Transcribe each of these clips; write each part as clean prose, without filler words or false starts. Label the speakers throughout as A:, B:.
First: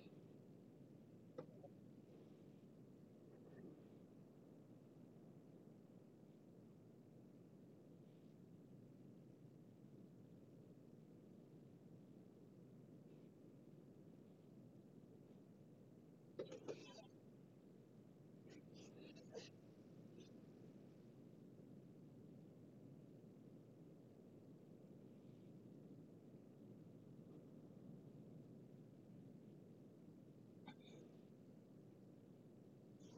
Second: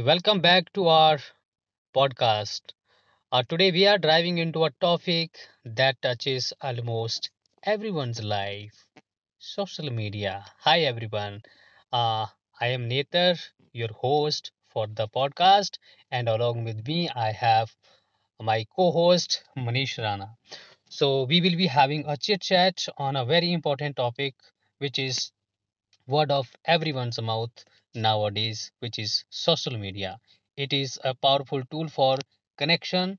A: welcome back to our podcast. Today we are driving into a topic that touches almost everyone's life: social media. Hi, everyone. Uh, I am Nether, your host for the podcast, and along with me, I have my co host Manish Rana. So, we will be having a chit chat on a very important topic, which is word of everyone's mouth nowadays, which is social media. It is a powerful tool for connection,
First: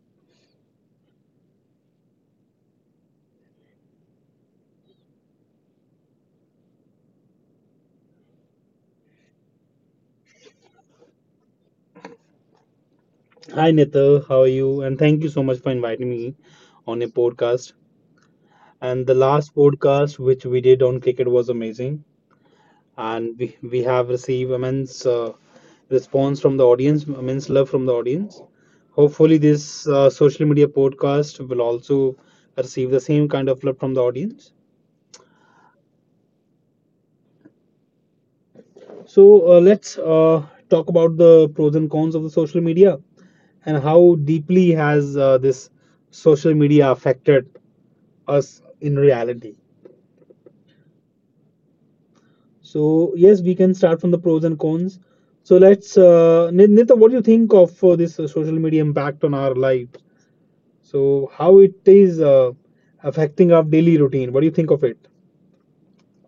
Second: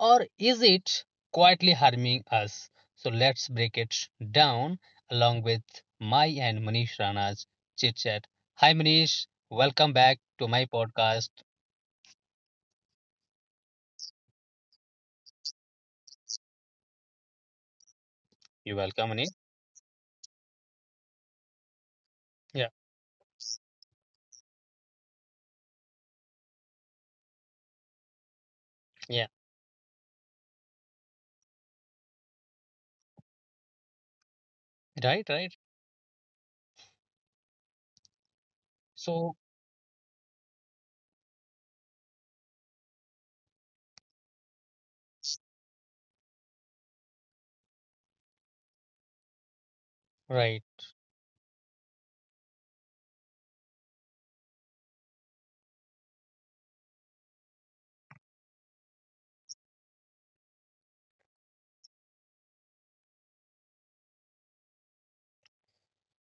A: or is it quietly harming us? So let's break it down along with my and Manish Rana's chit chat. Hi, Manish. Welcome back to my podcast.
B: Hi Nithar, how are you? And thank you so much for inviting me on a podcast.
A: You're
B: And
A: welcome,
B: the
A: Manish.
B: last podcast which we did on cricket was amazing,
A: Yeah,
B: and we have received immense response from the audience, immense love from the audience.
A: yeah,
B: Hopefully, this social media podcast will also receive the same kind of love from the audience.
A: right, right. So,
B: So let's talk about the pros and cons of the social media and how deeply has this social media affected us in reality.
A: right.
B: So yes, we can start from the pros and cons. So Nita, what do you think of this social media impact on our lives? So how it is affecting our daily routine? What do you think of it?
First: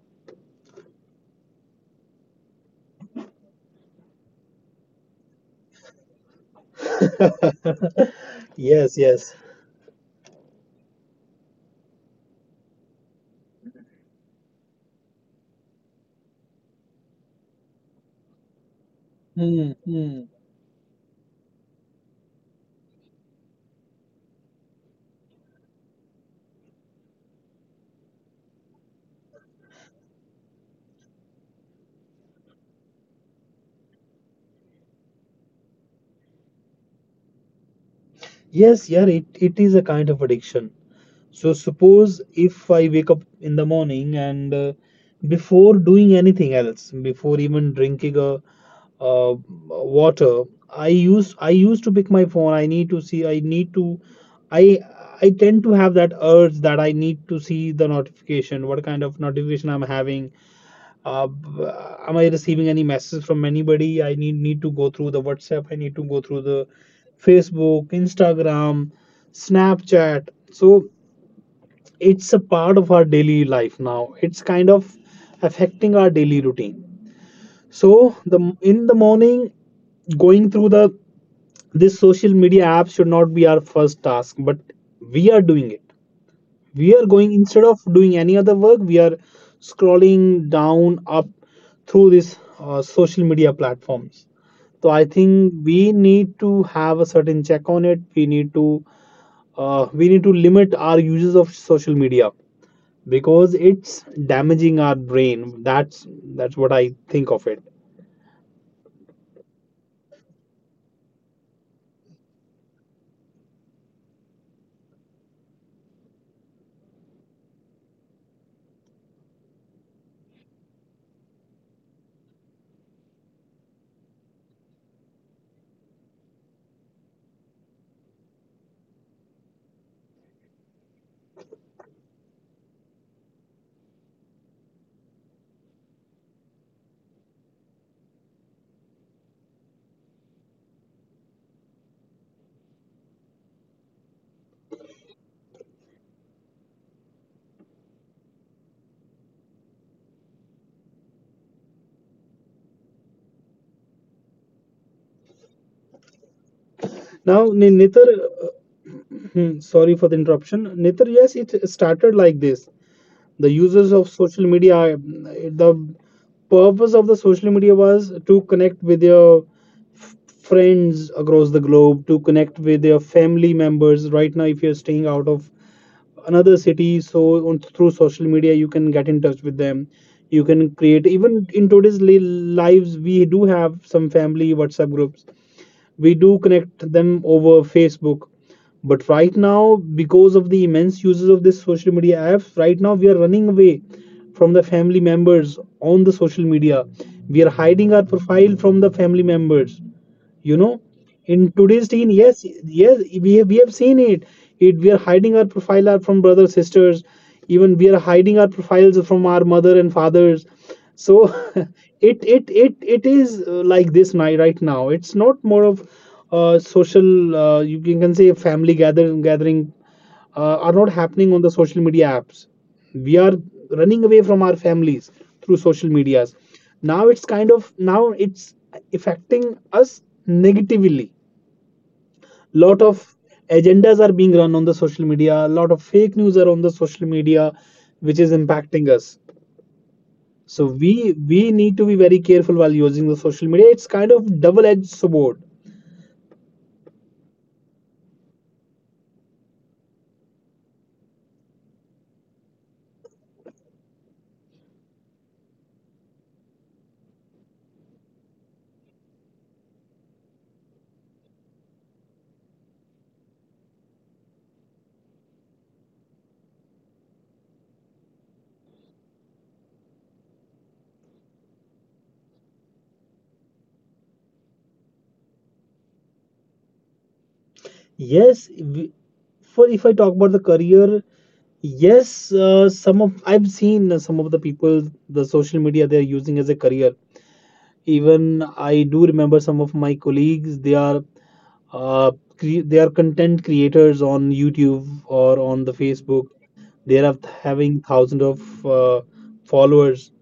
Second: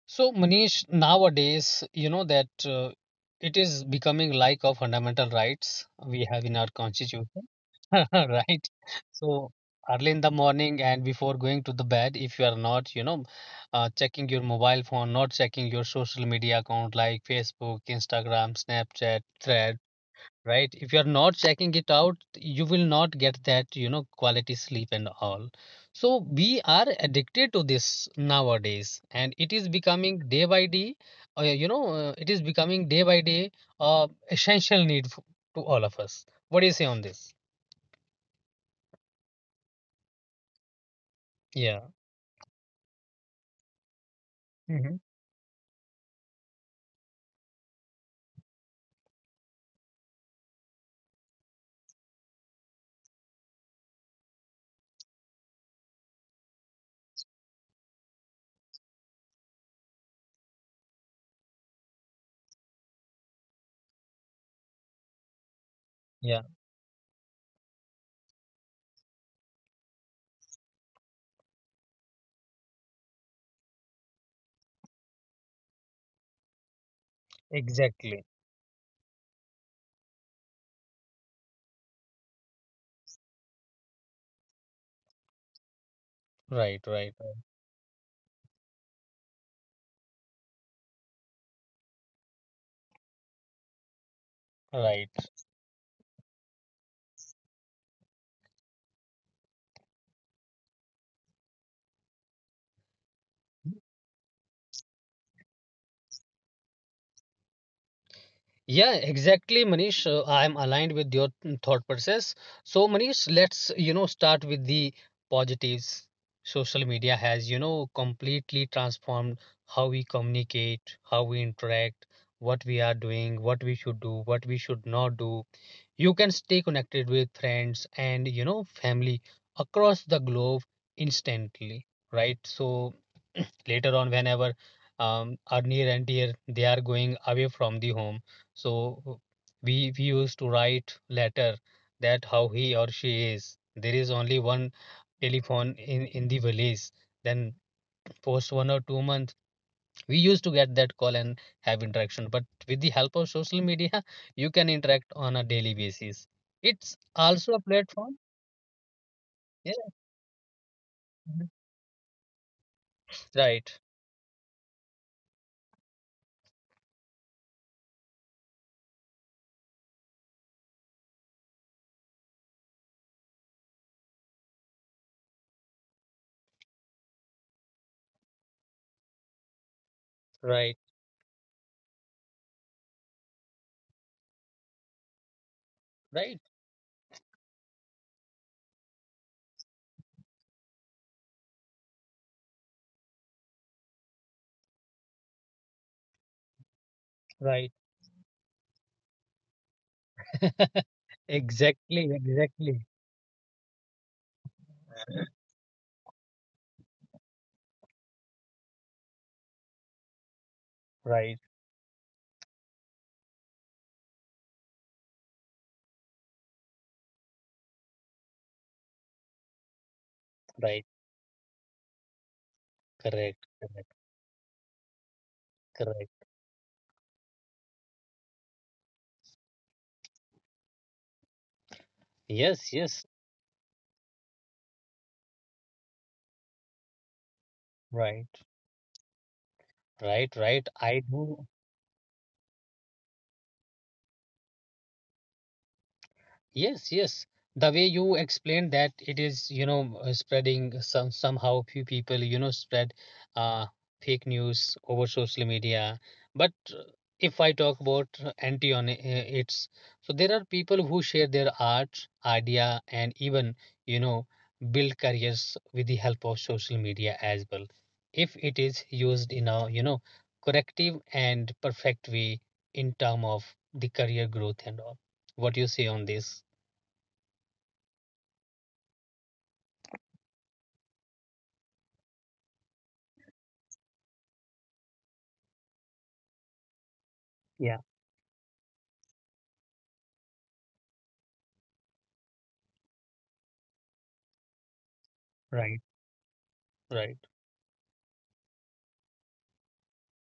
A: So, Manish, nowadays, you know that it is becoming like a fundamental rights we have in our constitution, right?
B: Yes, yes.
A: So, early in the morning and before going to the bed, if you are not, you know, checking your mobile phone, not checking your social media account like Facebook, Instagram, Snapchat,
B: Hmm,
A: Thread,
B: hmm.
A: right, if you're not checking it out, you will not get that, you know, quality sleep and all. So we are addicted to this nowadays, and it is becoming day by day you know it is becoming day by day essential need to all of us. What do you say on this?
B: Yes, yeah, it is a kind of addiction. So
A: Yeah.
B: suppose if I wake up in the morning and
A: Hmm.
B: before doing anything else, before even drinking a uh, water, I used to pick my phone. I need to see, i I tend to have that urge that I need to see the notification, what kind of notification I'm having. uh, b- am I receiving any message from anybody? I need to go through the WhatsApp, I need to go
A: Yeah.
B: through the Facebook, Instagram, Snapchat. So it's a part of our daily life now. It's kind of affecting our daily routine. So
A: Exactly.
B: the in the morning, going through the this social media app should not be our first task, but we are doing it.
A: Right,
B: We are
A: right,
B: going,
A: right,
B: instead of doing any other work, we are scrolling down up through this social media platforms. So I
A: right.
B: think we need to have a certain check on it. We need to limit our uses of social media because it's damaging our brain. That's what I think of it.
A: Yeah, exactly, Manish. I'm aligned with your thought process. So, Manish, let's, you know, start with the positives. Social media has, completely transformed how we communicate, how we interact, what we are doing, what we should do, what we should not do. You can stay connected with friends, and, family across the globe instantly, right? So, later on, whenever our near and dear they are going away from the home, so we used to write letter that how he or she is. There is only one telephone in the village. Then post 1 or 2 months, we used to get that call and have interaction. But with the help of social media, you can interact on a daily basis. It's
B: Now,
A: also a
B: Nitar,
A: platform.
B: hmm,
A: Yeah.
B: sorry for the interruption. Nitar, yes,
A: Mhm.
B: it started like this. The
A: Right.
B: users of social media, mm, the purpose of the social media was to connect with your f- friends across the globe, to connect with your family members. Right now, if you're staying out of another city, so on, through social media, you can get in touch with them. You
A: Right.
B: can create, even in today's lives, we do have some family WhatsApp groups, we
A: Right.
B: do connect them over Facebook. But right now, because of the immense uses of this social media apps, right now we are running away from the family members on the social media. We are
A: Right.
B: hiding our profile from the family members. You know, in today's
A: Exactly,
B: teen, yes,
A: exactly.
B: yes, we have seen it. It, we are hiding our profile from brothers, sisters, even we are hiding our profiles from our mother and fathers. So
A: Right,
B: it is like this, right now it's not more of social, you can say family gathering are
A: right,
B: not happening on the social media apps. We are
A: correct, correct,
B: running away from our families through social
A: correct.
B: medias. Now it's kind of, now it's affecting us negatively.
A: Yes,
B: Lot
A: yes,
B: of agendas are being run on the social media. A lot of fake news are on the social media, which is
A: right.
B: impacting us.
A: Right, right.
B: So
A: I
B: we
A: do.
B: we need to be very careful while using the social media. It's kind of double-edged sword.
A: Yes, yes. The way you explained, that it is, spreading. Some somehow few people, spread uh, fake news over social media. But if I talk about anti on it- it's so there are people who share their art, idea, and even, you know, build careers with the help of social media as well. If it is used in a, you know, corrective and perfect way in term of the career growth and all, what do you say on this?
B: Yes, we- for if I talk about the career, yes, some of, I've seen some of the people, the social media they're using as a career.
A: Yeah,
B: Even I do remember some of my colleagues. They are, uh, they are content creators on YouTube or on
A: right,
B: the Facebook. They
A: right,
B: are having thousands of followers,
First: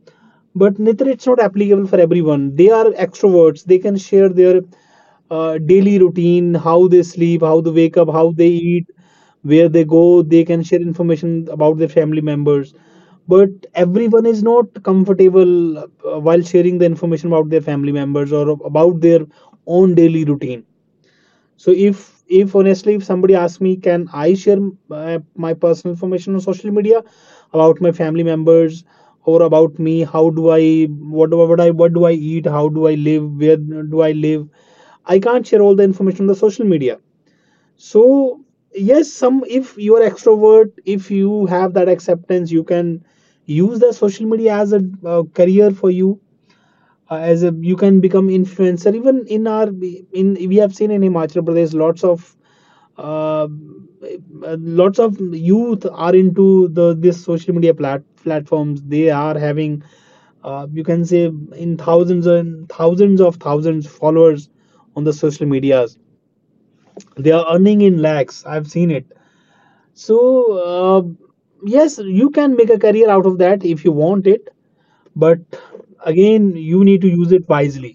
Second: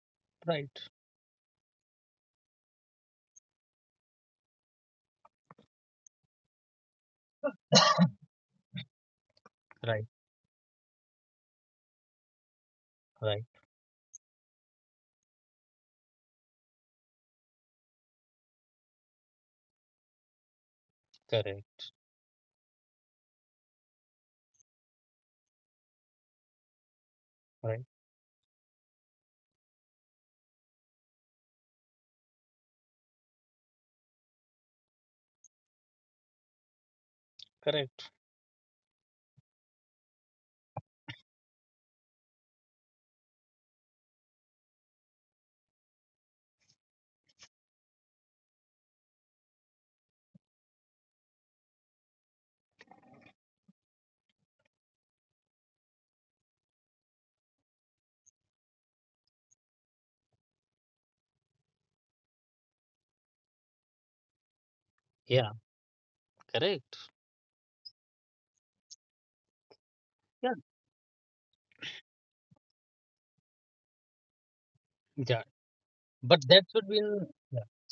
A: right,
B: but neither, it's not applicable for everyone. They are extroverts, they can share their daily routine, how they sleep, how they wake up, how they eat, where they go.
A: right,
B: They can share information about their family members,
A: right,
B: but everyone is not comfortable while sharing the information about their family members or about their own daily routine. So
A: correct,
B: if honestly, if somebody asks me, can I share my personal information on social media about
A: right,
B: my family members or about me? How do I, what do I, what I what do I eat? How do I live? Where do I live? I can't share all the information on the social media.
A: correct.
B: So yes, some, if you are extrovert, if you have that acceptance, you can use the social media as a career for you, as a you can become influencer. Even in our, in we have seen in Himachal Pradesh, uh, lots of youth are into the this social media platforms. They are having, you can say, in thousands and thousands of thousands followers on the social
A: Yeah,
B: medias.
A: correct.
B: They are earning in lakhs, I've seen it. So
A: Yeah,
B: uh, yes, you can make a career out of that if you want it,
A: yeah.
B: but
A: But
B: again,
A: that
B: you
A: should be
B: need to use it
A: yeah,
B: wisely.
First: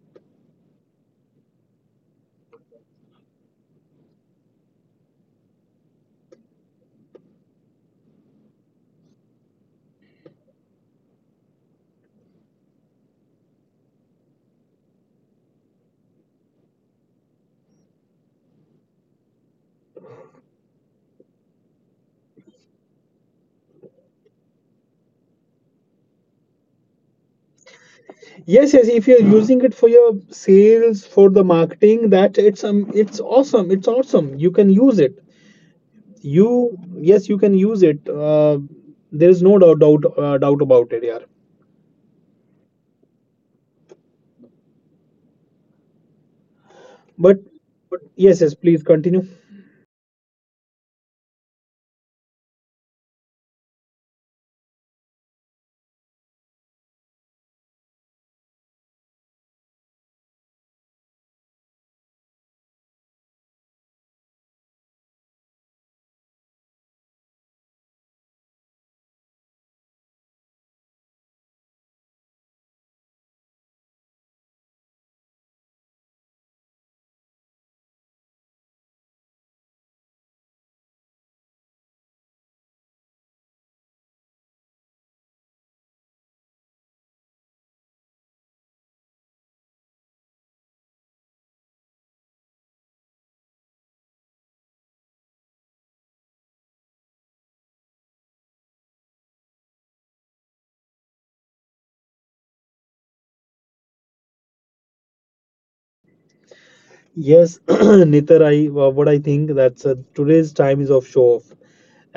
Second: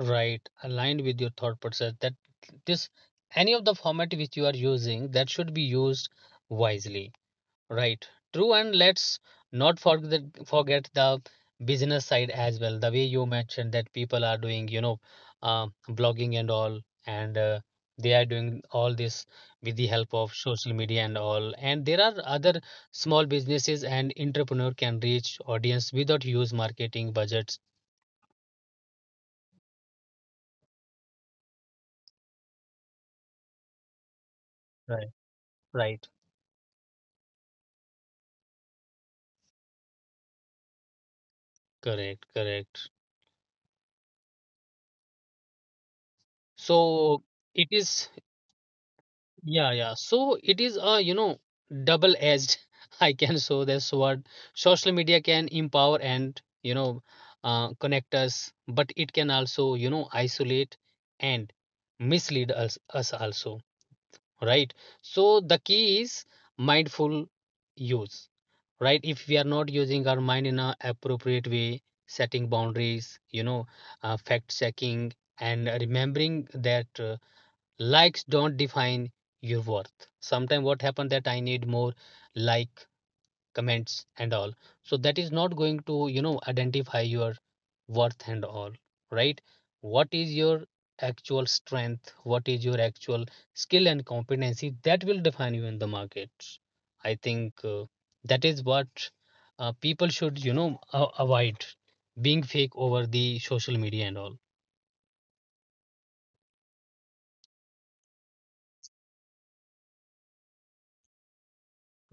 A: right, aligned with your thought process that this, any of the format which you are using, that should be used wisely. Right. True. And let's not forget the business side as well. The way you mentioned that people are doing, you know, blogging and all, and they are doing all this with the help of social media and all. And there are other small businesses and entrepreneur can reach audience without huge marketing budgets.
B: Yes, yes. If you're using it for your sales, for the marketing, that, it's awesome. It's awesome. You can use
A: Right.
B: it.
A: Right.
B: You, yes, you can use it. There is no doubt about it, yeah.
A: Correct. Correct. So
B: But
A: it
B: but
A: is.
B: yes, yes. Please continue.
A: Yeah, yeah. So it is a, you know, double-edged, I can show this sword. Social media can empower and, connect us, but it can also, isolate and mislead us also, right? So the key is mindful use, right? If we are not using our mind in a appropriate way, setting boundaries, fact checking, and remembering that. Likes don't define your worth. Sometimes what happened that I need more like comments and all, so that is not going to identify your worth and all. Right. What is your actual strength? What is your actual skill and competency? That will define you in the market. I think that is what people should, avoid being fake over the social media and all.
B: Yes, Nitar, I what I think, that's today's time is of show off.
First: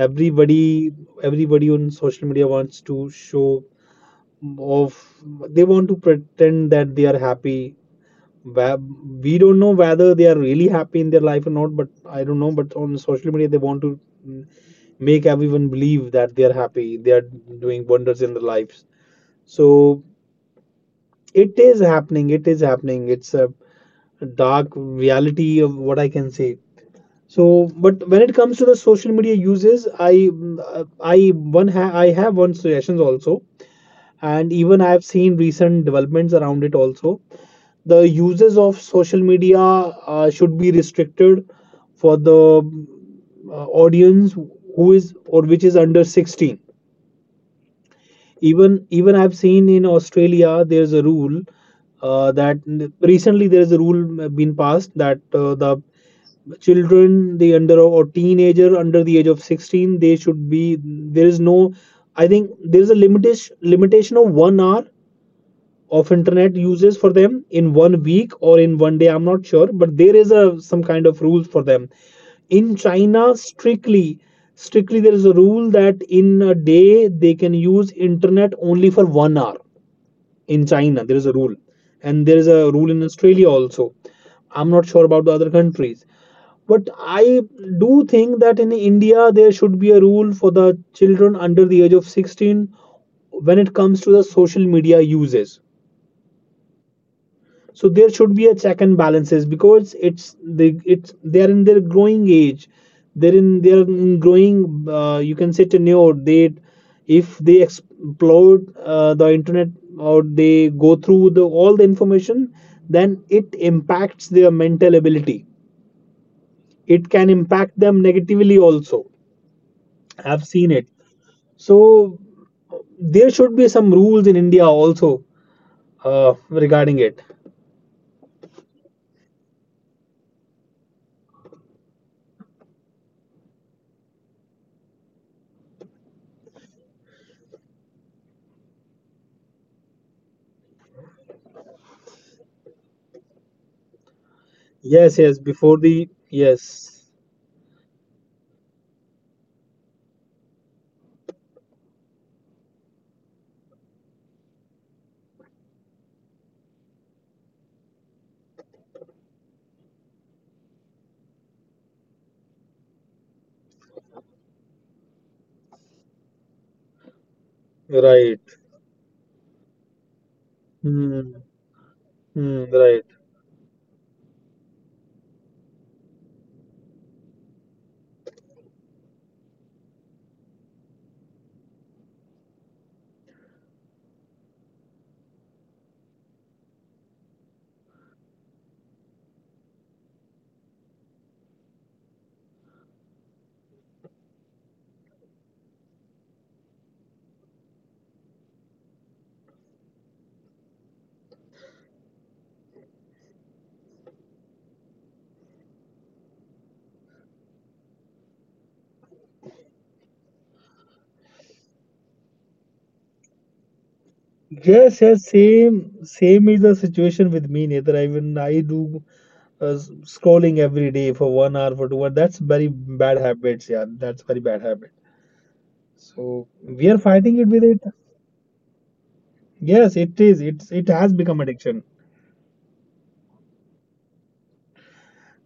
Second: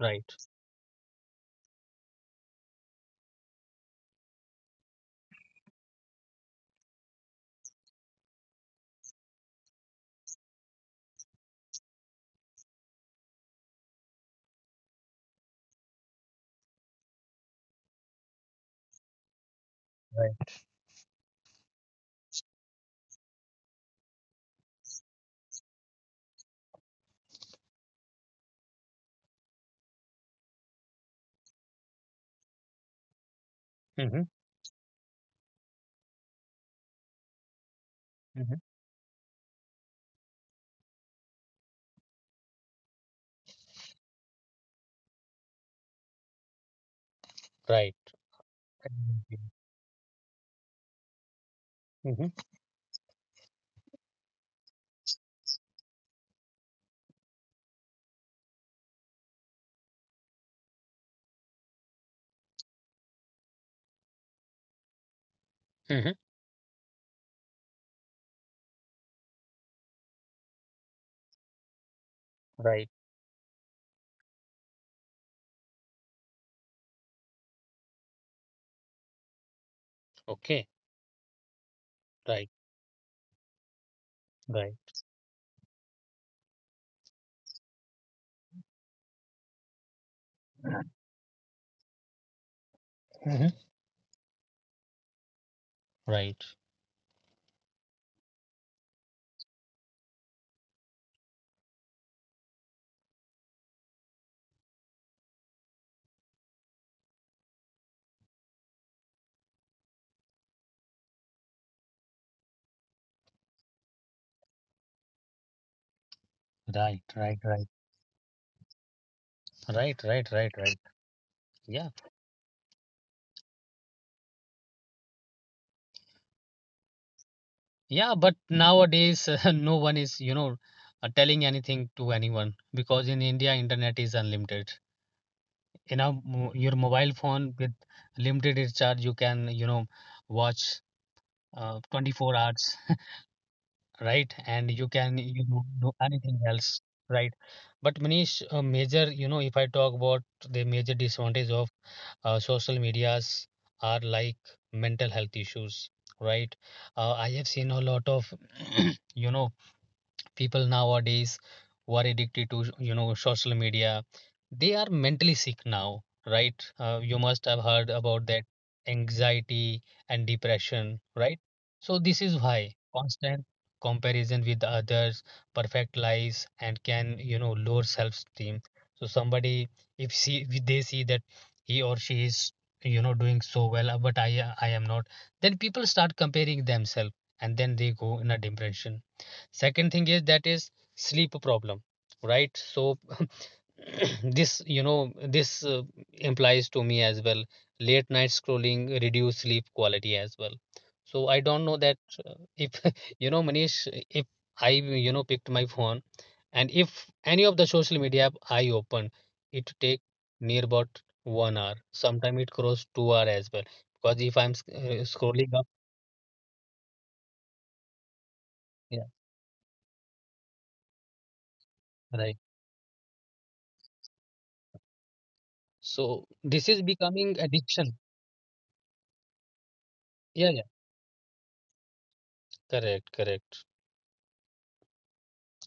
A: Right.
B: everybody on social media wants to show off. They want to pretend that they are happy, where we don't know whether they are really happy in their life or not. But I don't know, but on social media they want to, mm, make everyone believe that they are happy, they are doing wonders in their lives. So
A: Right.
B: it is happening, it is happening. It's a dark reality of what I can say. So but when it comes to the social media uses, I, I have one suggestions also,
A: Mm-hmm.
B: and even I have seen recent developments around it also. The
A: Mm-hmm.
B: uses of social media should be restricted for the audience who is or which is under 16.
A: Right.
B: Even I've seen in Australia there's a rule
A: Mm-hmm.
B: that recently there's a rule been passed, that the children, the under, or teenager under the age of 16, they should be, there is no, I think there is a limitation of 1 hour
A: Hmm.
B: of internet uses for them in 1 week or in 1 day. I'm not sure, but there is a some kind of rules for them. In
A: Right.
B: China strictly, strictly there is a rule that in a day they can use internet only for 1 hour. In
A: Okay.
B: China there is a rule, and there is
A: Right.
B: a rule in Australia also. I'm
A: Right.
B: not sure about the other countries, but I do think that in India there should be a rule for the children under the age of 16
A: Mhm.
B: when it comes to the social media uses.
A: Right.
B: So there should be a check and balances, because it's they, it's they're in their growing age. They're in, they're in growing, you can say, tenure. They, if they explore the internet, or they go through the all the information, then it impacts their mental ability.
A: Right.
B: It can
A: Right. Right.
B: impact them negatively also.
A: Right. Right.
B: I've
A: Right.
B: seen
A: Right.
B: it. So
A: Yeah.
B: there should be some rules in India also uh, regarding it.
A: Yeah. But nowadays, no one is, you know, telling anything to anyone, because in India, internet is unlimited. You know, your mobile phone with limited recharge, you can, you know, watch 24 hours, right? And you can,
B: Yes Before
A: do
B: the,
A: anything else,
B: yes.
A: right? But Manish, a major you know if I talk about the major disadvantage of social medias, are like mental health issues, right? I have seen a lot of you know people nowadays who are addicted to, social media. They are mentally sick now, right? You must have heard about
B: Right.
A: that, anxiety and depression,
B: Hmm.
A: right? So this is
B: Hmm.
A: why
B: Right.
A: constant comparison with others perfect lives, and can, lower self esteem. So somebody, if they see that he or she is, doing so well, but I am not, then people start comparing themselves, and then they go in a depression. Second thing is, that is, sleep problem, right? So this you know this implies to me as well. Late night scrolling reduce sleep quality as well. So I don't know that if you know, Manish, if I, picked my phone, and if any of the social media app I open, it take near about 1 hour. Sometimes it cross 2 hour as well, because if I'm
B: Yes,
A: scrolling
B: yes,
A: up.
B: same is the situation with me, Neither. I, even I
A: Yeah.
B: do scrolling every day for 1 hour, for
A: Right.
B: 2 hours. That's very bad habits, yeah. That's very bad habit.
A: So this is
B: So we are
A: becoming
B: fighting it
A: addiction.
B: with it. Yes,
A: Yeah,
B: it
A: yeah.
B: is. It has become addiction.
A: Correct, correct.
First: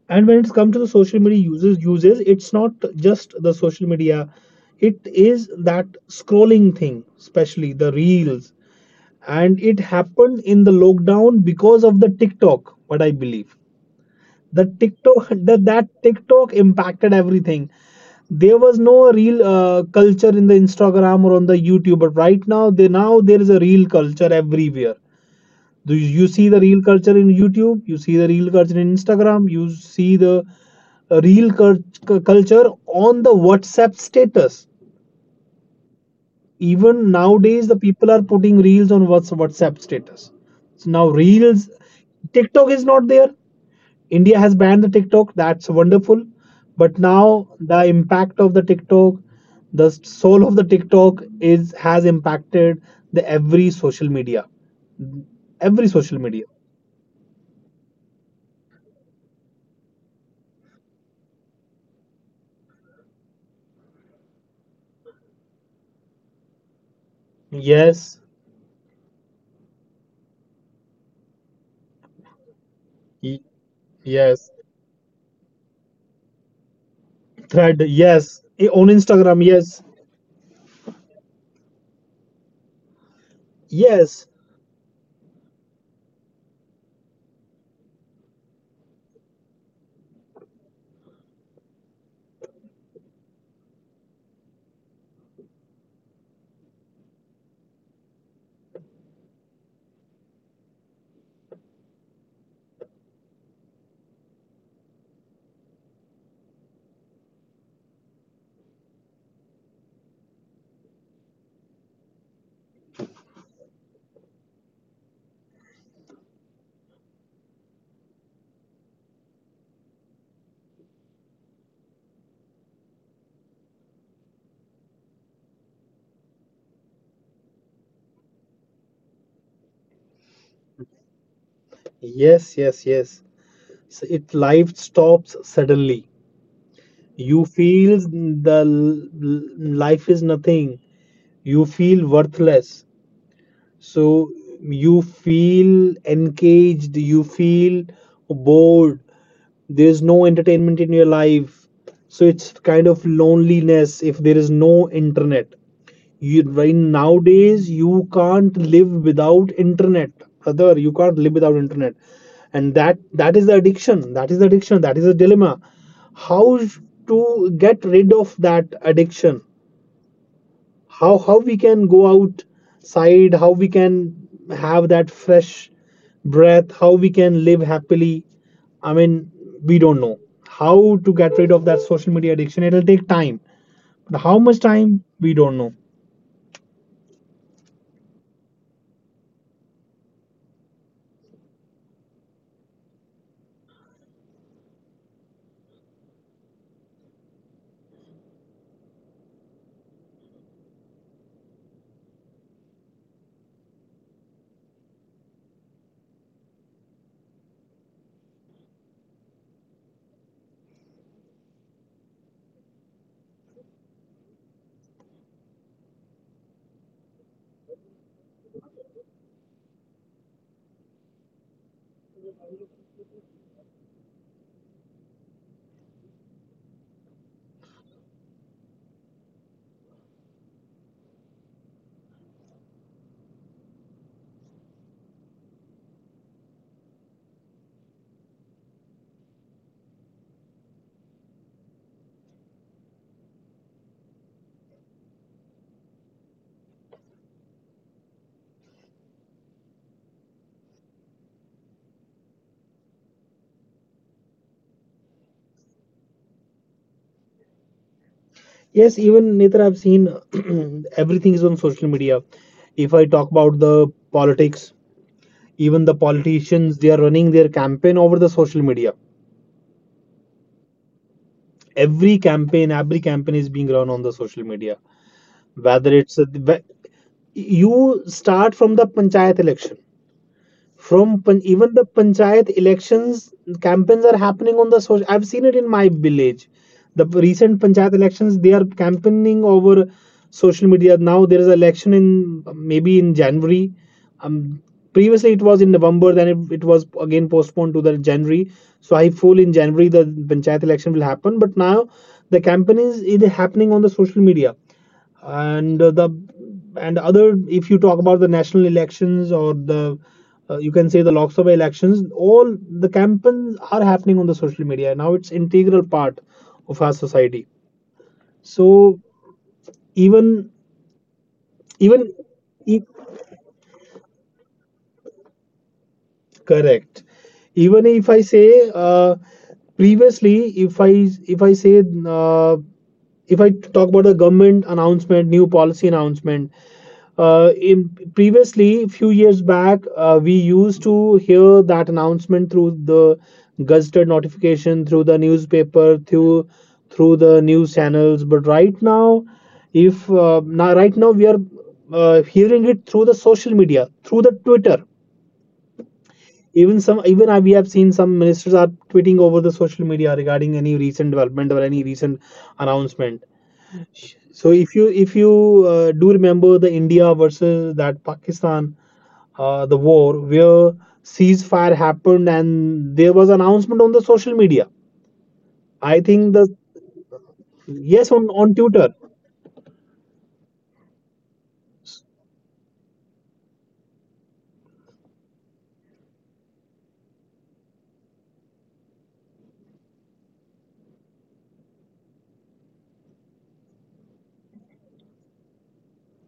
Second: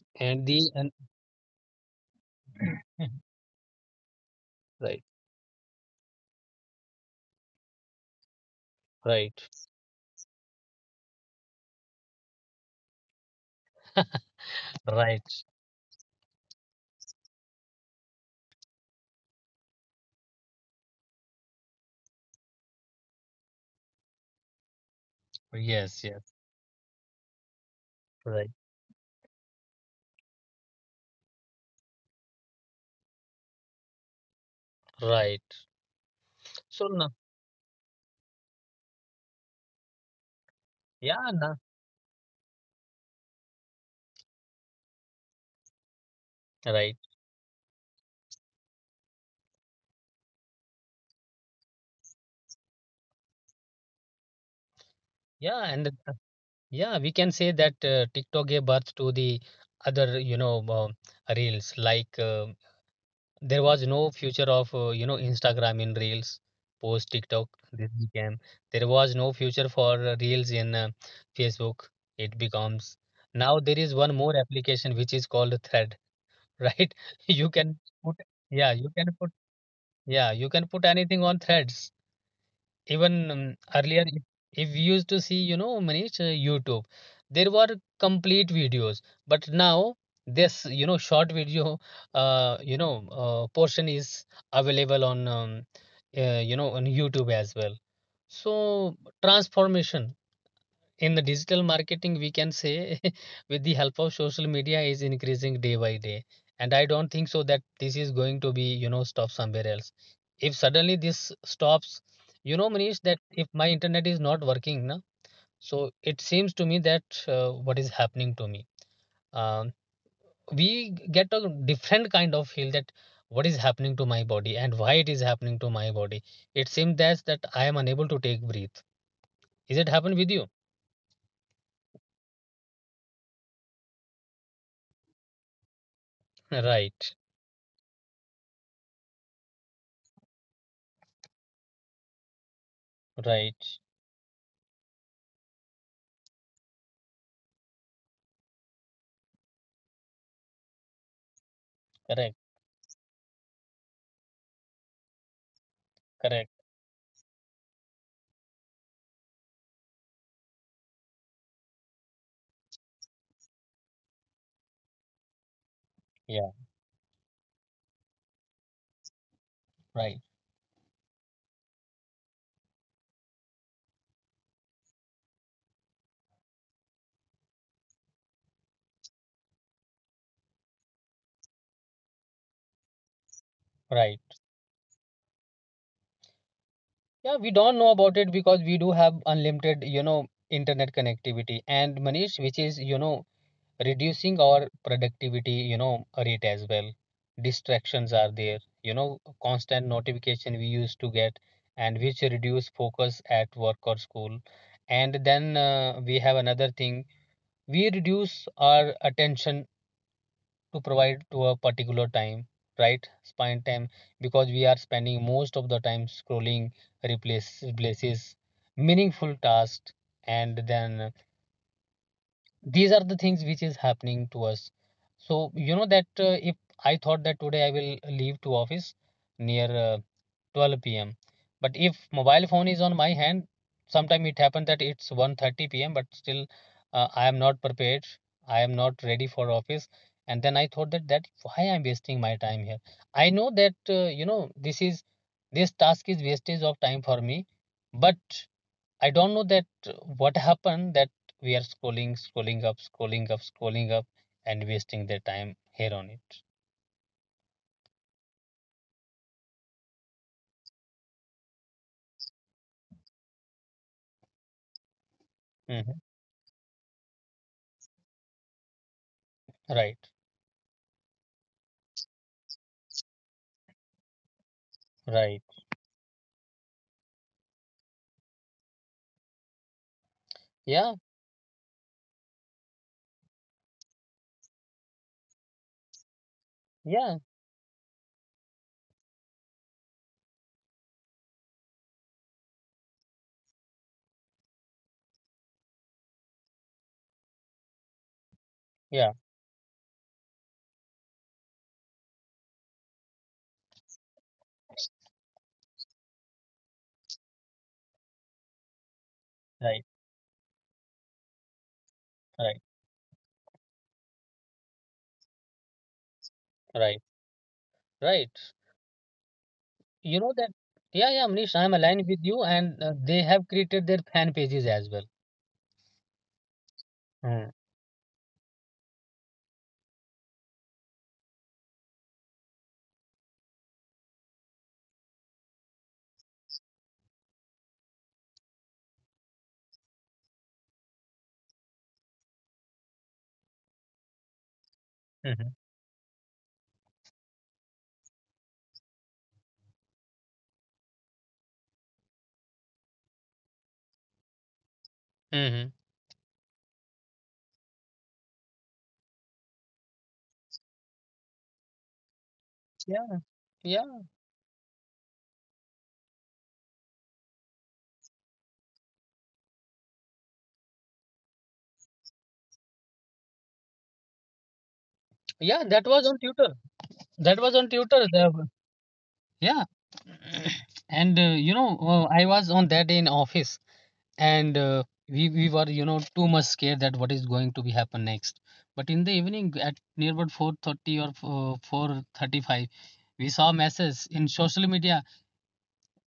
B: And when
A: And
B: it's
A: the
B: come to the
A: and
B: social media users uses, it's not just the social media. It
A: right,
B: is that scrolling thing, especially the reels, and
A: right,
B: it happened in the lockdown because of the TikTok, what I believe. The TikTok,
A: right.
B: that TikTok impacted everything. There was no real culture in the Instagram or on the YouTube, but right now they, now there is a real culture everywhere. Do
A: Yes,
B: you
A: yes,
B: see the real culture in YouTube? You see the real
A: right,
B: culture in Instagram. You see the uh, real cul- culture on the WhatsApp status.
A: right. So
B: Even
A: no,
B: nowadays the people are putting reels on WhatsApp status. So now
A: yeah,
B: reels,
A: no,
B: TikTok is not there. India has banned the TikTok, that's wonderful. But
A: right,
B: now the impact of the TikTok, the soul of the TikTok is has impacted the every social media,
A: yeah,
B: every
A: and
B: social media.
A: yeah, we can say that TikTok gave birth to the other, reels. Like there was no future of Instagram in reels post TikTok. This
B: Yes.
A: became There was no future for reels in Facebook. It becomes
B: Y-
A: Now there is one
B: yes,
A: more application which is called Thread, right? You
B: thread,
A: can put,
B: yes. Eh, on
A: yeah, you can
B: Instagram,
A: put,
B: yes.
A: yeah, you can put anything on threads. Even earlier,
B: Yes,
A: if we used to see, Manish, YouTube, there were complete videos, but now this, short video, portion is available on, on YouTube as well. So transformation in the digital marketing we can say with the help of social media is increasing day by day, and I don't think so that this is going to be, stop somewhere else. If suddenly this stops, Manish, that if my internet is not working na, so it seems to me that what is happening to me, um, we get a different kind of feel that what is happening to my body and why it is happening to my body. It seems that I am unable to take breath. Is it happen with you?
B: yes, yes, yes. so it, life stops suddenly.
A: Right.
B: You feel the life is nothing. You feel worthless.
A: Right.
B: So you feel engaged, you feel bored, there's no entertainment in your life. So it's
A: Correct.
B: kind of loneliness if there is no internet. You right,
A: Correct.
B: nowadays you can't live without internet, brother. You can't live without internet. And that is the addiction. That is the addiction. That is the dilemma. How
A: Yeah.
B: to get rid of that addiction?
A: Right.
B: How we can go outside, how we can have that fresh breath, how we can live happily, i mean we don't know how to get rid of that social media addiction. It'll take time, but how
A: Right.
B: much time we don't know.
A: Yeah, we don't know about it, because we do have unlimited, internet connectivity, and Manish, which is, reducing our productivity, rate as well. Distractions are there, constant notification we used to get, and which reduce focus at work or school. And then we have another thing, we reduce our attention to provide to a particular time, right, spine time, because we are spending most of the time scrolling, replaces meaningful tasks. And then these are the things which is happening to us. So you know that if I thought that today I will leave to office near 12 p.m. But if mobile phone is on my hand, sometime it happens that it's 1:30 p.m. But still, I am not prepared. I am not ready for office. And then I thought that, why I'm wasting my time here. I know that this task is wastage of time for me, but I don't know that what happened that we are scrolling, scrolling up, scrolling up, scrolling up, and wasting their time here on it.
B: Yes, even Nitra, I've seen everything is on social media. If I talk about the politics, even the
A: Mhm.
B: politicians, they are running their campaign over the social media.
A: Right,
B: Every campaign is being run on the social media,
A: right.
B: whether it's a, whe- you start from the panchayat election,
A: Yeah,
B: even the panchayat elections, campaigns are happening on the social. I've seen it in my village, the
A: yeah,
B: recent panchayat elections, they are campaigning over social media. Now there is election in maybe in January. um, Previously it was in November, then it was again postponed to the January. So I
A: yeah.
B: feel in January the panchayat election will happen, but now the campaign is happening on the social media. And uh, the and other, if you talk about the national elections or the
A: Right,
B: you can say the Lok Sabha elections, all
A: right.
B: the campaigns are happening on the social media now. It's integral part of our
A: Right,
B: society.
A: right.
B: So
A: You know
B: even
A: that, yeah, yeah, Amrish, I'm
B: even
A: aligned with you, and they have created their fan pages as well.
B: correct,
A: Mm.
B: even if I say uh, previously, if i if I say, uh, if I talk about a government announcement, new policy announcement, in previously few years back, we used to hear that announcement through the gazetted notification, through the
A: Hmm.
B: newspaper, through through the news channels. But right now, if now right now we are hearing it through the social media, through the Twitter.
A: Hmm.
B: Even some even I, we have seen some ministers are tweeting over the social media regarding any recent development or any recent announcement.
A: Yeah, yeah,
B: So if you do remember the India versus that Pakistan, the war where ceasefire happened and there was announcement on the social media.
A: yeah.
B: I
A: That was
B: think
A: on
B: the
A: Twitter. That was on
B: yes,
A: Twitter.
B: on Twitter
A: Yeah, and you know, I was on that day in office, and we were, too much scared that what is going to be happen next. But in the evening, at near about 4:30 or 4:35, we saw messages in social media.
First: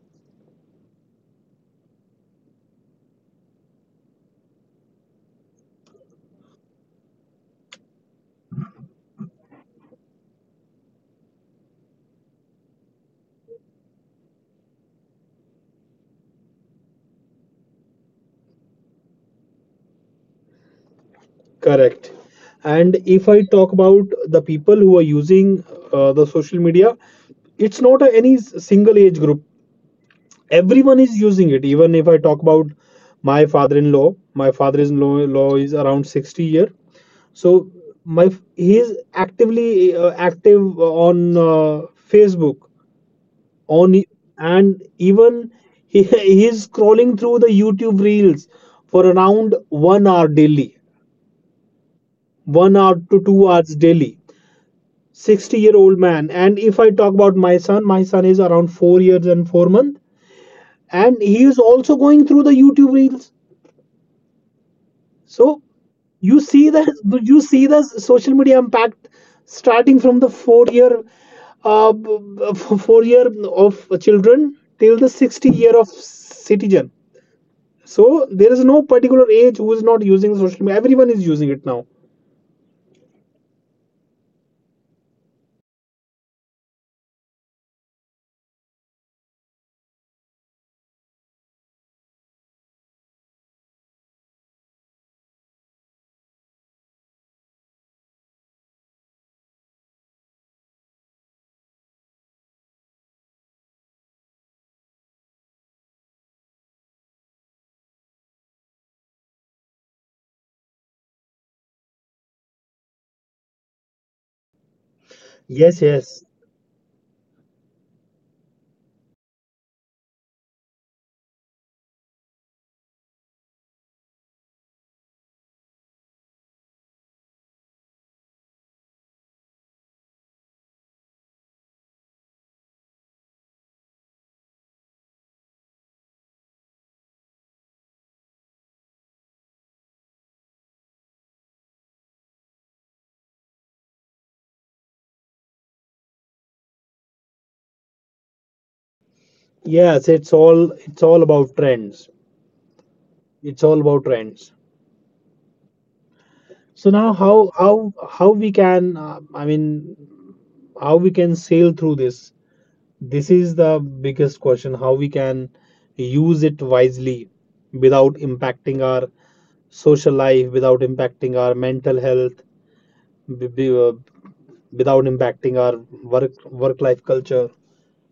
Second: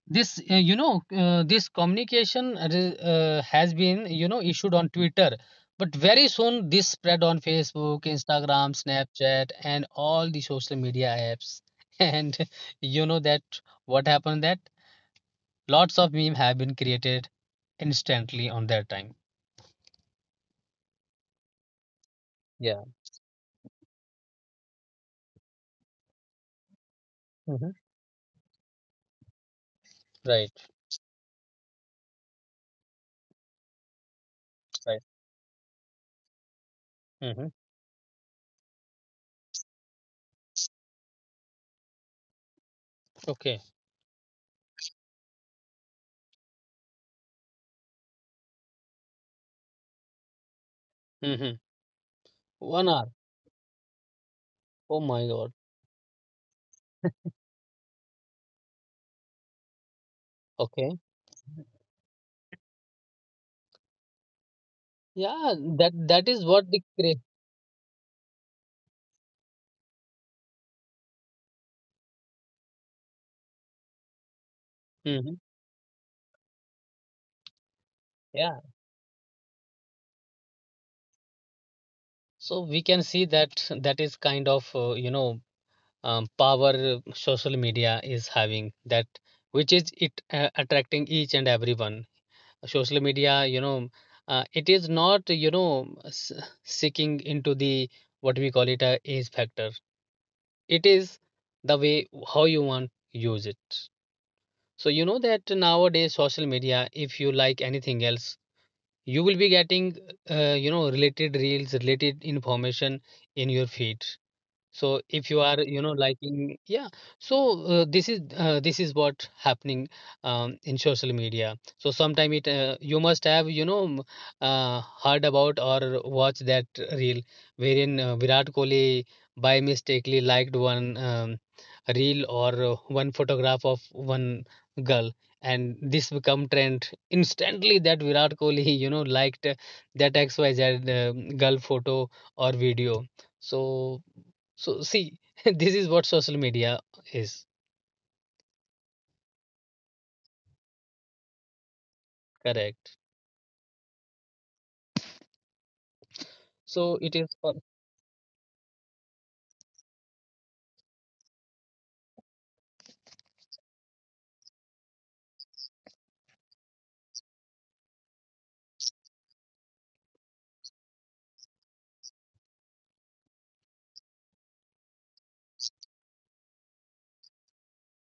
A: This this communication has been issued on Twitter. But very soon this spread on Facebook, Instagram, Snapchat, and all the social media apps. And you know that what happened, that lots of meme have been created instantly on that time.
B: correct.
A: Yeah.
B: And if I talk about the people who are using the social media,
A: Hmm.
B: it's not a, any s- single age group.
A: Right,
B: Everyone is using it. Even if I talk about my father-in-law my
A: right.
B: father-in-law is around 60 year.
A: Hmm.
B: So my he is actively active on Facebook,
A: Okay.
B: on e, and even he, he is scrolling through the YouTube reels for around 1 hour daily,
A: Hmm.
B: 1
A: one
B: hour
A: hour
B: to 2 hours daily.
A: Oh my god.
B: 60-year-old man. And if I talk about my son, my son is around 4 years and 4 months,
A: Okay.
B: and he is also going through the YouTube reels.
A: Yeah,
B: So
A: that
B: you
A: is
B: see
A: what
B: the
A: the cra-.
B: you see the social media impact starting from the uh, four year of children till the
A: Mhm.
B: 60 year of citizen. So
A: Yeah.
B: there is no particular age who is not using social media. Everyone is using it now.
A: So we can see that, that is kind of power social media is having, that which is it attracting each and everyone. Social media, it is not seeking into the what we call it a age factor. It is the way how you want use it. So you know that nowadays social media, if you like anything else, you will be getting related reels, related information in your feed. So if you are
B: Yes, yes.
A: liking. Yeah. So this is what happening in social media. So sometime it you must have heard about or watched that reel wherein Virat Kohli by mistakenly liked one reel or one photograph of one girl. And this become trend instantly that Virat Kohli liked that xyz girl photo or video. So see, this is what social media is.
B: Yes, it's all about trends.
A: Correct.
B: It's all about trends. So
A: So it
B: now
A: is for.
B: how we can how we can sail through this? This is the biggest question, how we can use it wisely without impacting our social life, without impacting our mental health, b- b- uh, without impacting our work work life culture.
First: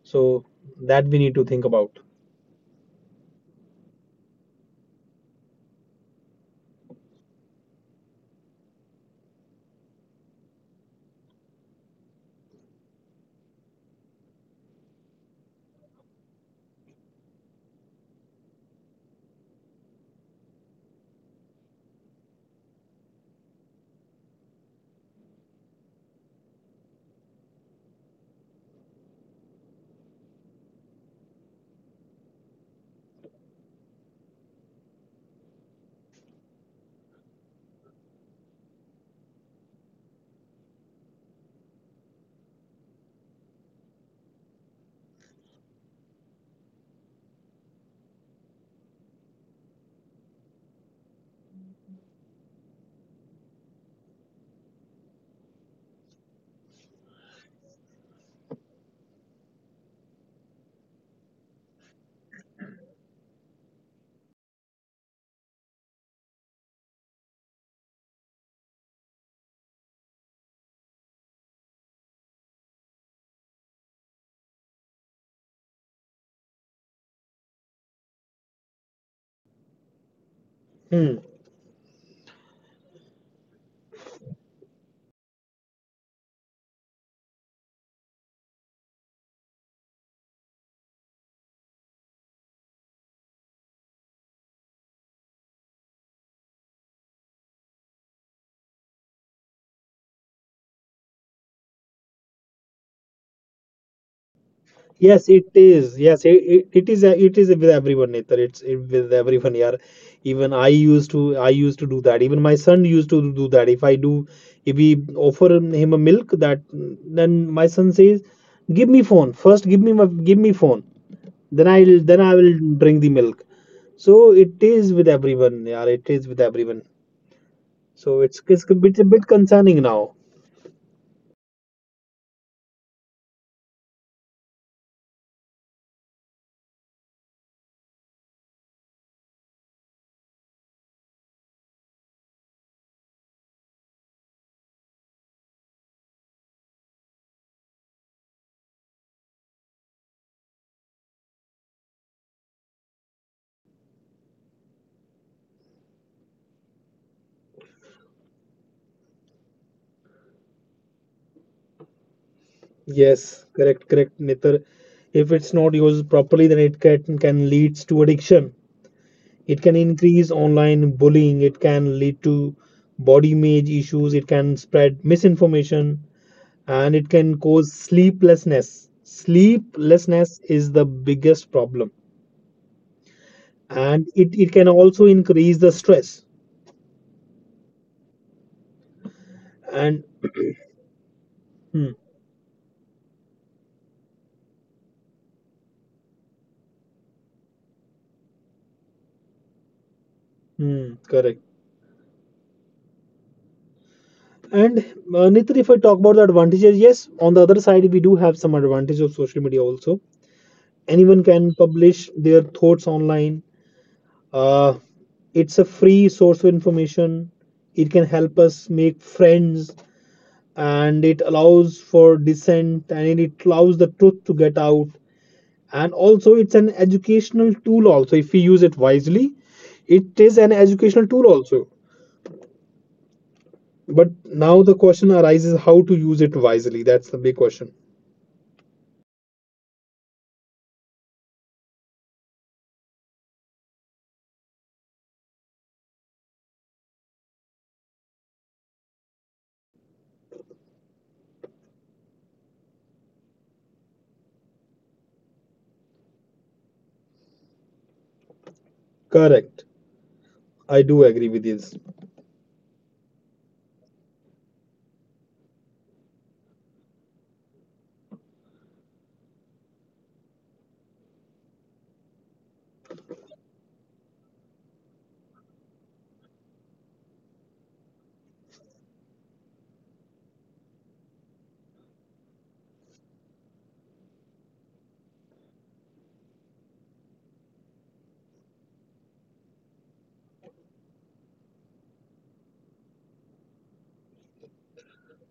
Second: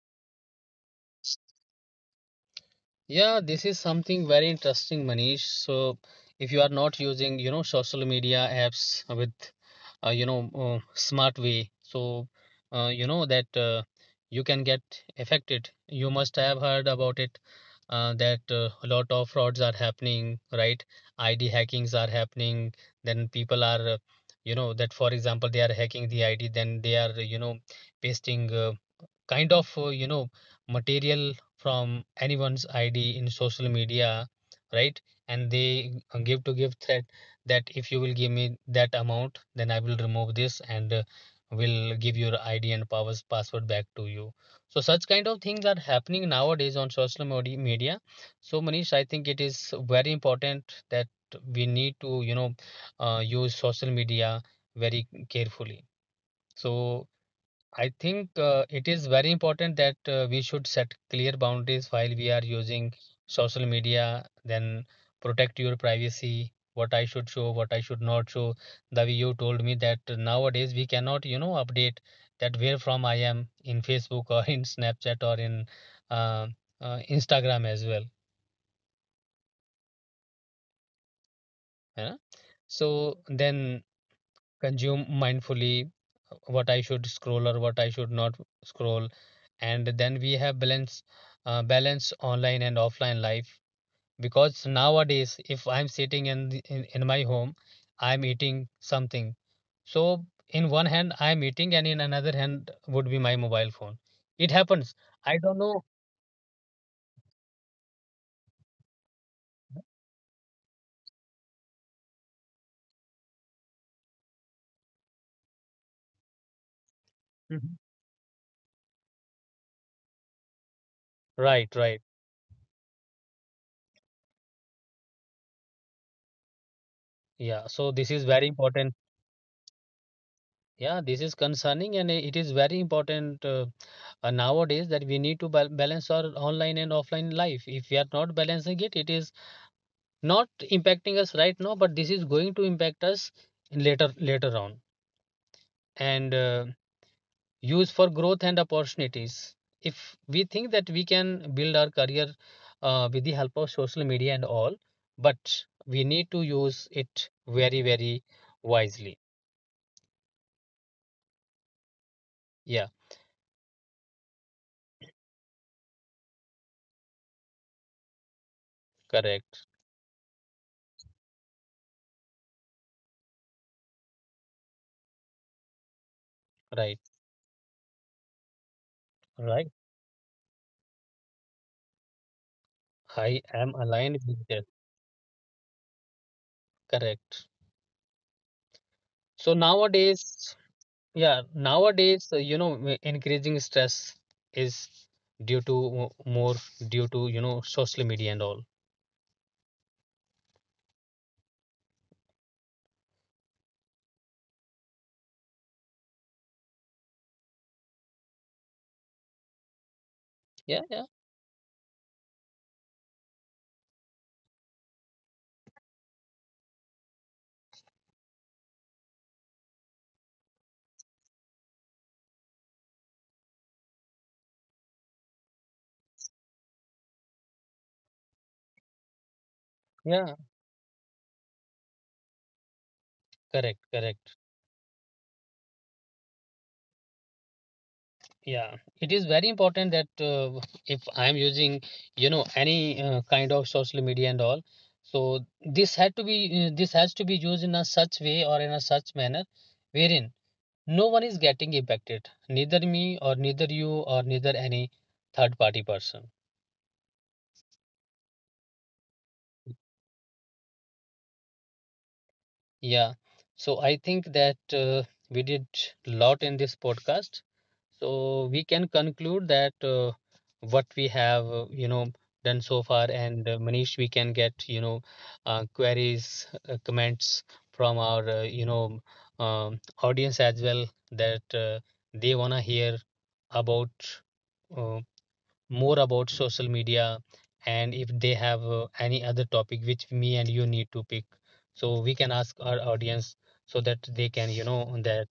B: So that we need to think about.
A: Yeah, this is something very interesting, Manish. So, if you are not using, social media apps with, smart way, so you know that you can get affected. You must have heard about it that a lot of frauds are happening, right? ID hackings are happening. Then people are, that for example, they are hacking the ID. Then they are, pasting kind of material from anyone's id in social media. Right. And they give threat that if you will give me that amount, then I will remove this, and will give your id and powers password back to you. So such kind of things are happening nowadays on social media. So, Manish, I think it is very important that we need to use social media very carefully. So I think it is very important that we should set clear boundaries while we are using social media, then protect your privacy, what I should show, what I should not show. The way you told me that nowadays we cannot, update that where from I am in Facebook or in Snapchat or in uh, Instagram as well.
B: Hmm.
A: Yeah? So then consume mindfully, what I should scroll or what I should not scroll. And then we have balance online and offline life. Because nowadays, if I'm sitting in my home, I'm eating something. So in one hand, I'm eating, and in another hand would be my mobile phone. It happens. I
B: Yes,
A: don't
B: it
A: know.
B: is. Yes, it is. It is with everyone, Netar. It's it, with everyone. Yeah, even I used to. I used to do that. Even my son used to do that. If I do, if we offer him a milk, that then
A: Mhm.
B: my son says, "Give me phone first. Give me my give me phone.
A: Right,
B: Then
A: right.
B: I'll then I will drink the milk." So it is with everyone. Yeah, it is with everyone.
A: Yeah. So this is
B: So
A: very
B: it's
A: important.
B: a bit concerning now.
A: Yeah, this is concerning, and it is very important. Nowadays that we need to balance our online and offline life. If we are not balancing it is not impacting us right now, but this is going to impact us later on. And use for growth and opportunities. If we think that we can build our career with the help of social media and all, but we need to use it very very wisely. Yeah.
B: Yes, correct, correct, Nitar. If it's not used properly, then it can leads to addiction.
A: Correct.
B: It can increase online bullying. It can lead to body image issues. It can spread misinformation,
A: Right,
B: and it can cause sleeplessness.
A: right.
B: Sleeplessness is the biggest problem,
A: I am aligned
B: and it
A: with
B: it
A: that.
B: can also increase the stress.
A: Correct. So
B: And
A: nowadays. Yeah,
B: hmm,
A: nowadays, increasing stress is due to mo- more due to, social media and all.
B: hmm, correct. And Nitar, if I talk about the advantages, yes, on the other side, we do have some advantages of social media also.
A: Yeah, yeah,
B: Anyone can publish their thoughts online. Uh, it's a free source of information. It can help us make friends, and it allows for dissent, and it allows the truth to get out. And also, it's an educational tool, also, if we use it wisely. It
A: yeah,
B: is an educational tool, also.
A: correct,
B: But
A: correct.
B: now the question arises, how to use it wisely. That's the big question.
A: Yeah, it is very important that if I'm using, you know, any kind of social media and all, so this has to be used in a such way or in a such manner wherein no one is getting impacted, neither me or neither you or neither any third party person.
B: Correct. I do agree with this.
A: Yeah. So I think that we did lot in this podcast. So we can conclude that what we have, done so far. And Manish, we can get, queries, comments from our, audience as well, that they wanna hear about uh, more about social media. And if they have any other topic which me and you need to pick, so we can ask our audience so that they can you know that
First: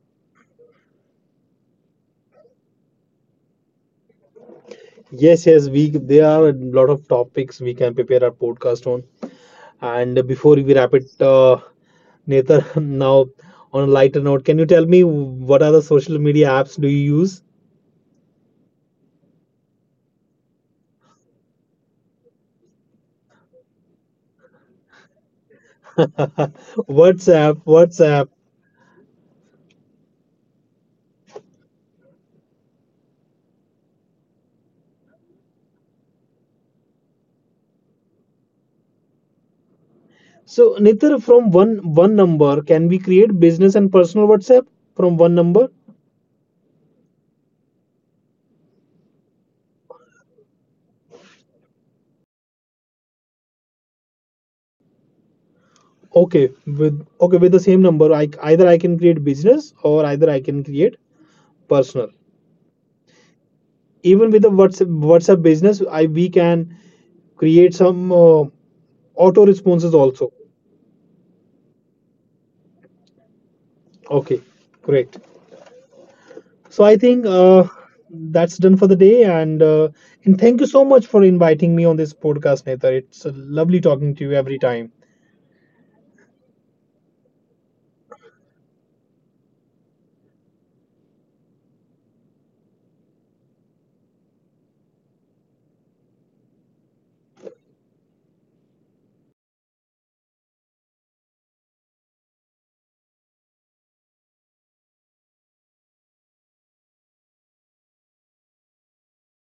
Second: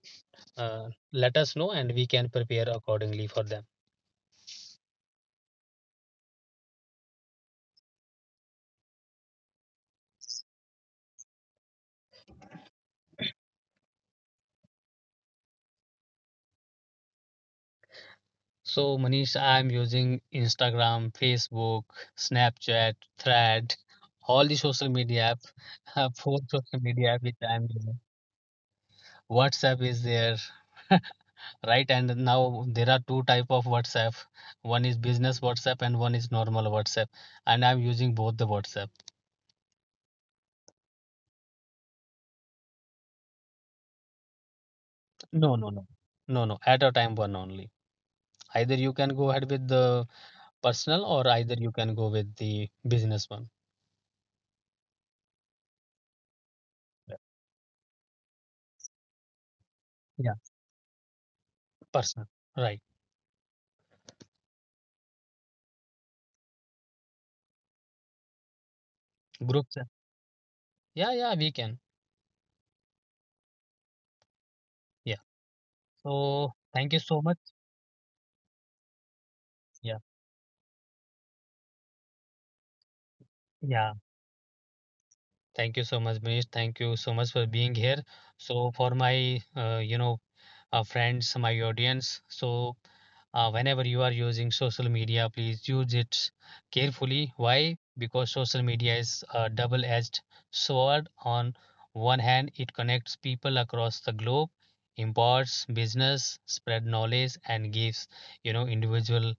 A: let us know, and we can prepare accordingly for them.
B: Yes, yes, we there are a lot of topics we can prepare our podcast on. And before we wrap it, Netar, now on a lighter note, can you tell me what are the social media apps do you use?
A: So, Manish, I'm using Instagram, Facebook, Snapchat, Thread, all the social media app. Four social media app which
B: WhatsApp,
A: I'm using.
B: WhatsApp.
A: WhatsApp is there. Right. And now there are two type of WhatsApp: one is business WhatsApp and one is normal WhatsApp. And I'm using both the WhatsApp.
B: So, Netar, from one number, can we create business and personal WhatsApp from one
A: No,
B: number?
A: no, no. No, no, at a time one only. Either you can go ahead with the personal or either you can go with the business one.
B: Okay with the same number, I either I can create business, or either
A: Yeah.
B: I can create personal.
A: Personal. Right.
B: Even with the WhatsApp business, I we can create some auto
A: Group chat.
B: responses also.
A: Yeah, yeah, we can.
B: Okay, great.
A: Yeah. So
B: So
A: thank
B: I
A: you so
B: think
A: much.
B: that's done for the day,
A: Yeah.
B: and thank you so much for inviting me on this podcast, Netar. It's lovely
A: Yeah,
B: talking to you every time.
A: thank you so much, Manish. Thank you so much for being here. So for my uh, you know friends, my audience, so whenever you are using social media, please use it carefully. Why? Because social media is a double edged sword. On one hand, it connects people across the globe, imparts business, spread knowledge, and gives individual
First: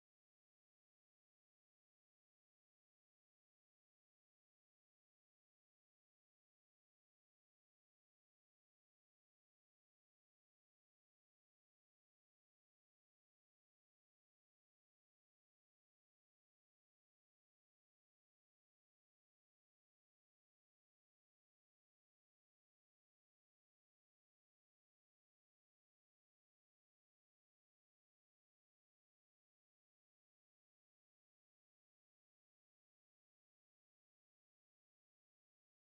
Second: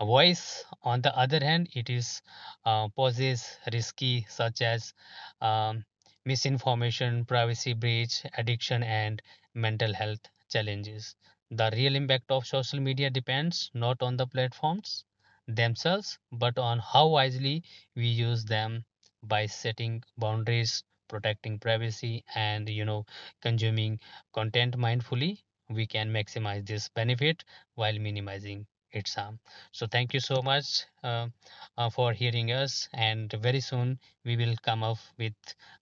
A: a voice. On the other hand, it is poses risky such as um, misinformation, privacy breach, addiction, and mental health challenges. The real impact of social media depends not on the platforms themselves, but on how wisely we use them by setting boundaries, protecting privacy, and consuming content mindfully. We can maximize this benefit while minimizing its harm. So thank you so much for hearing us, and very soon we will come up with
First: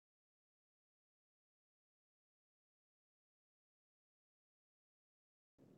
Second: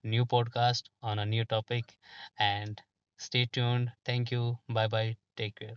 A: new podcast on a new topic. And stay tuned. Thank you. Bye bye. Take care.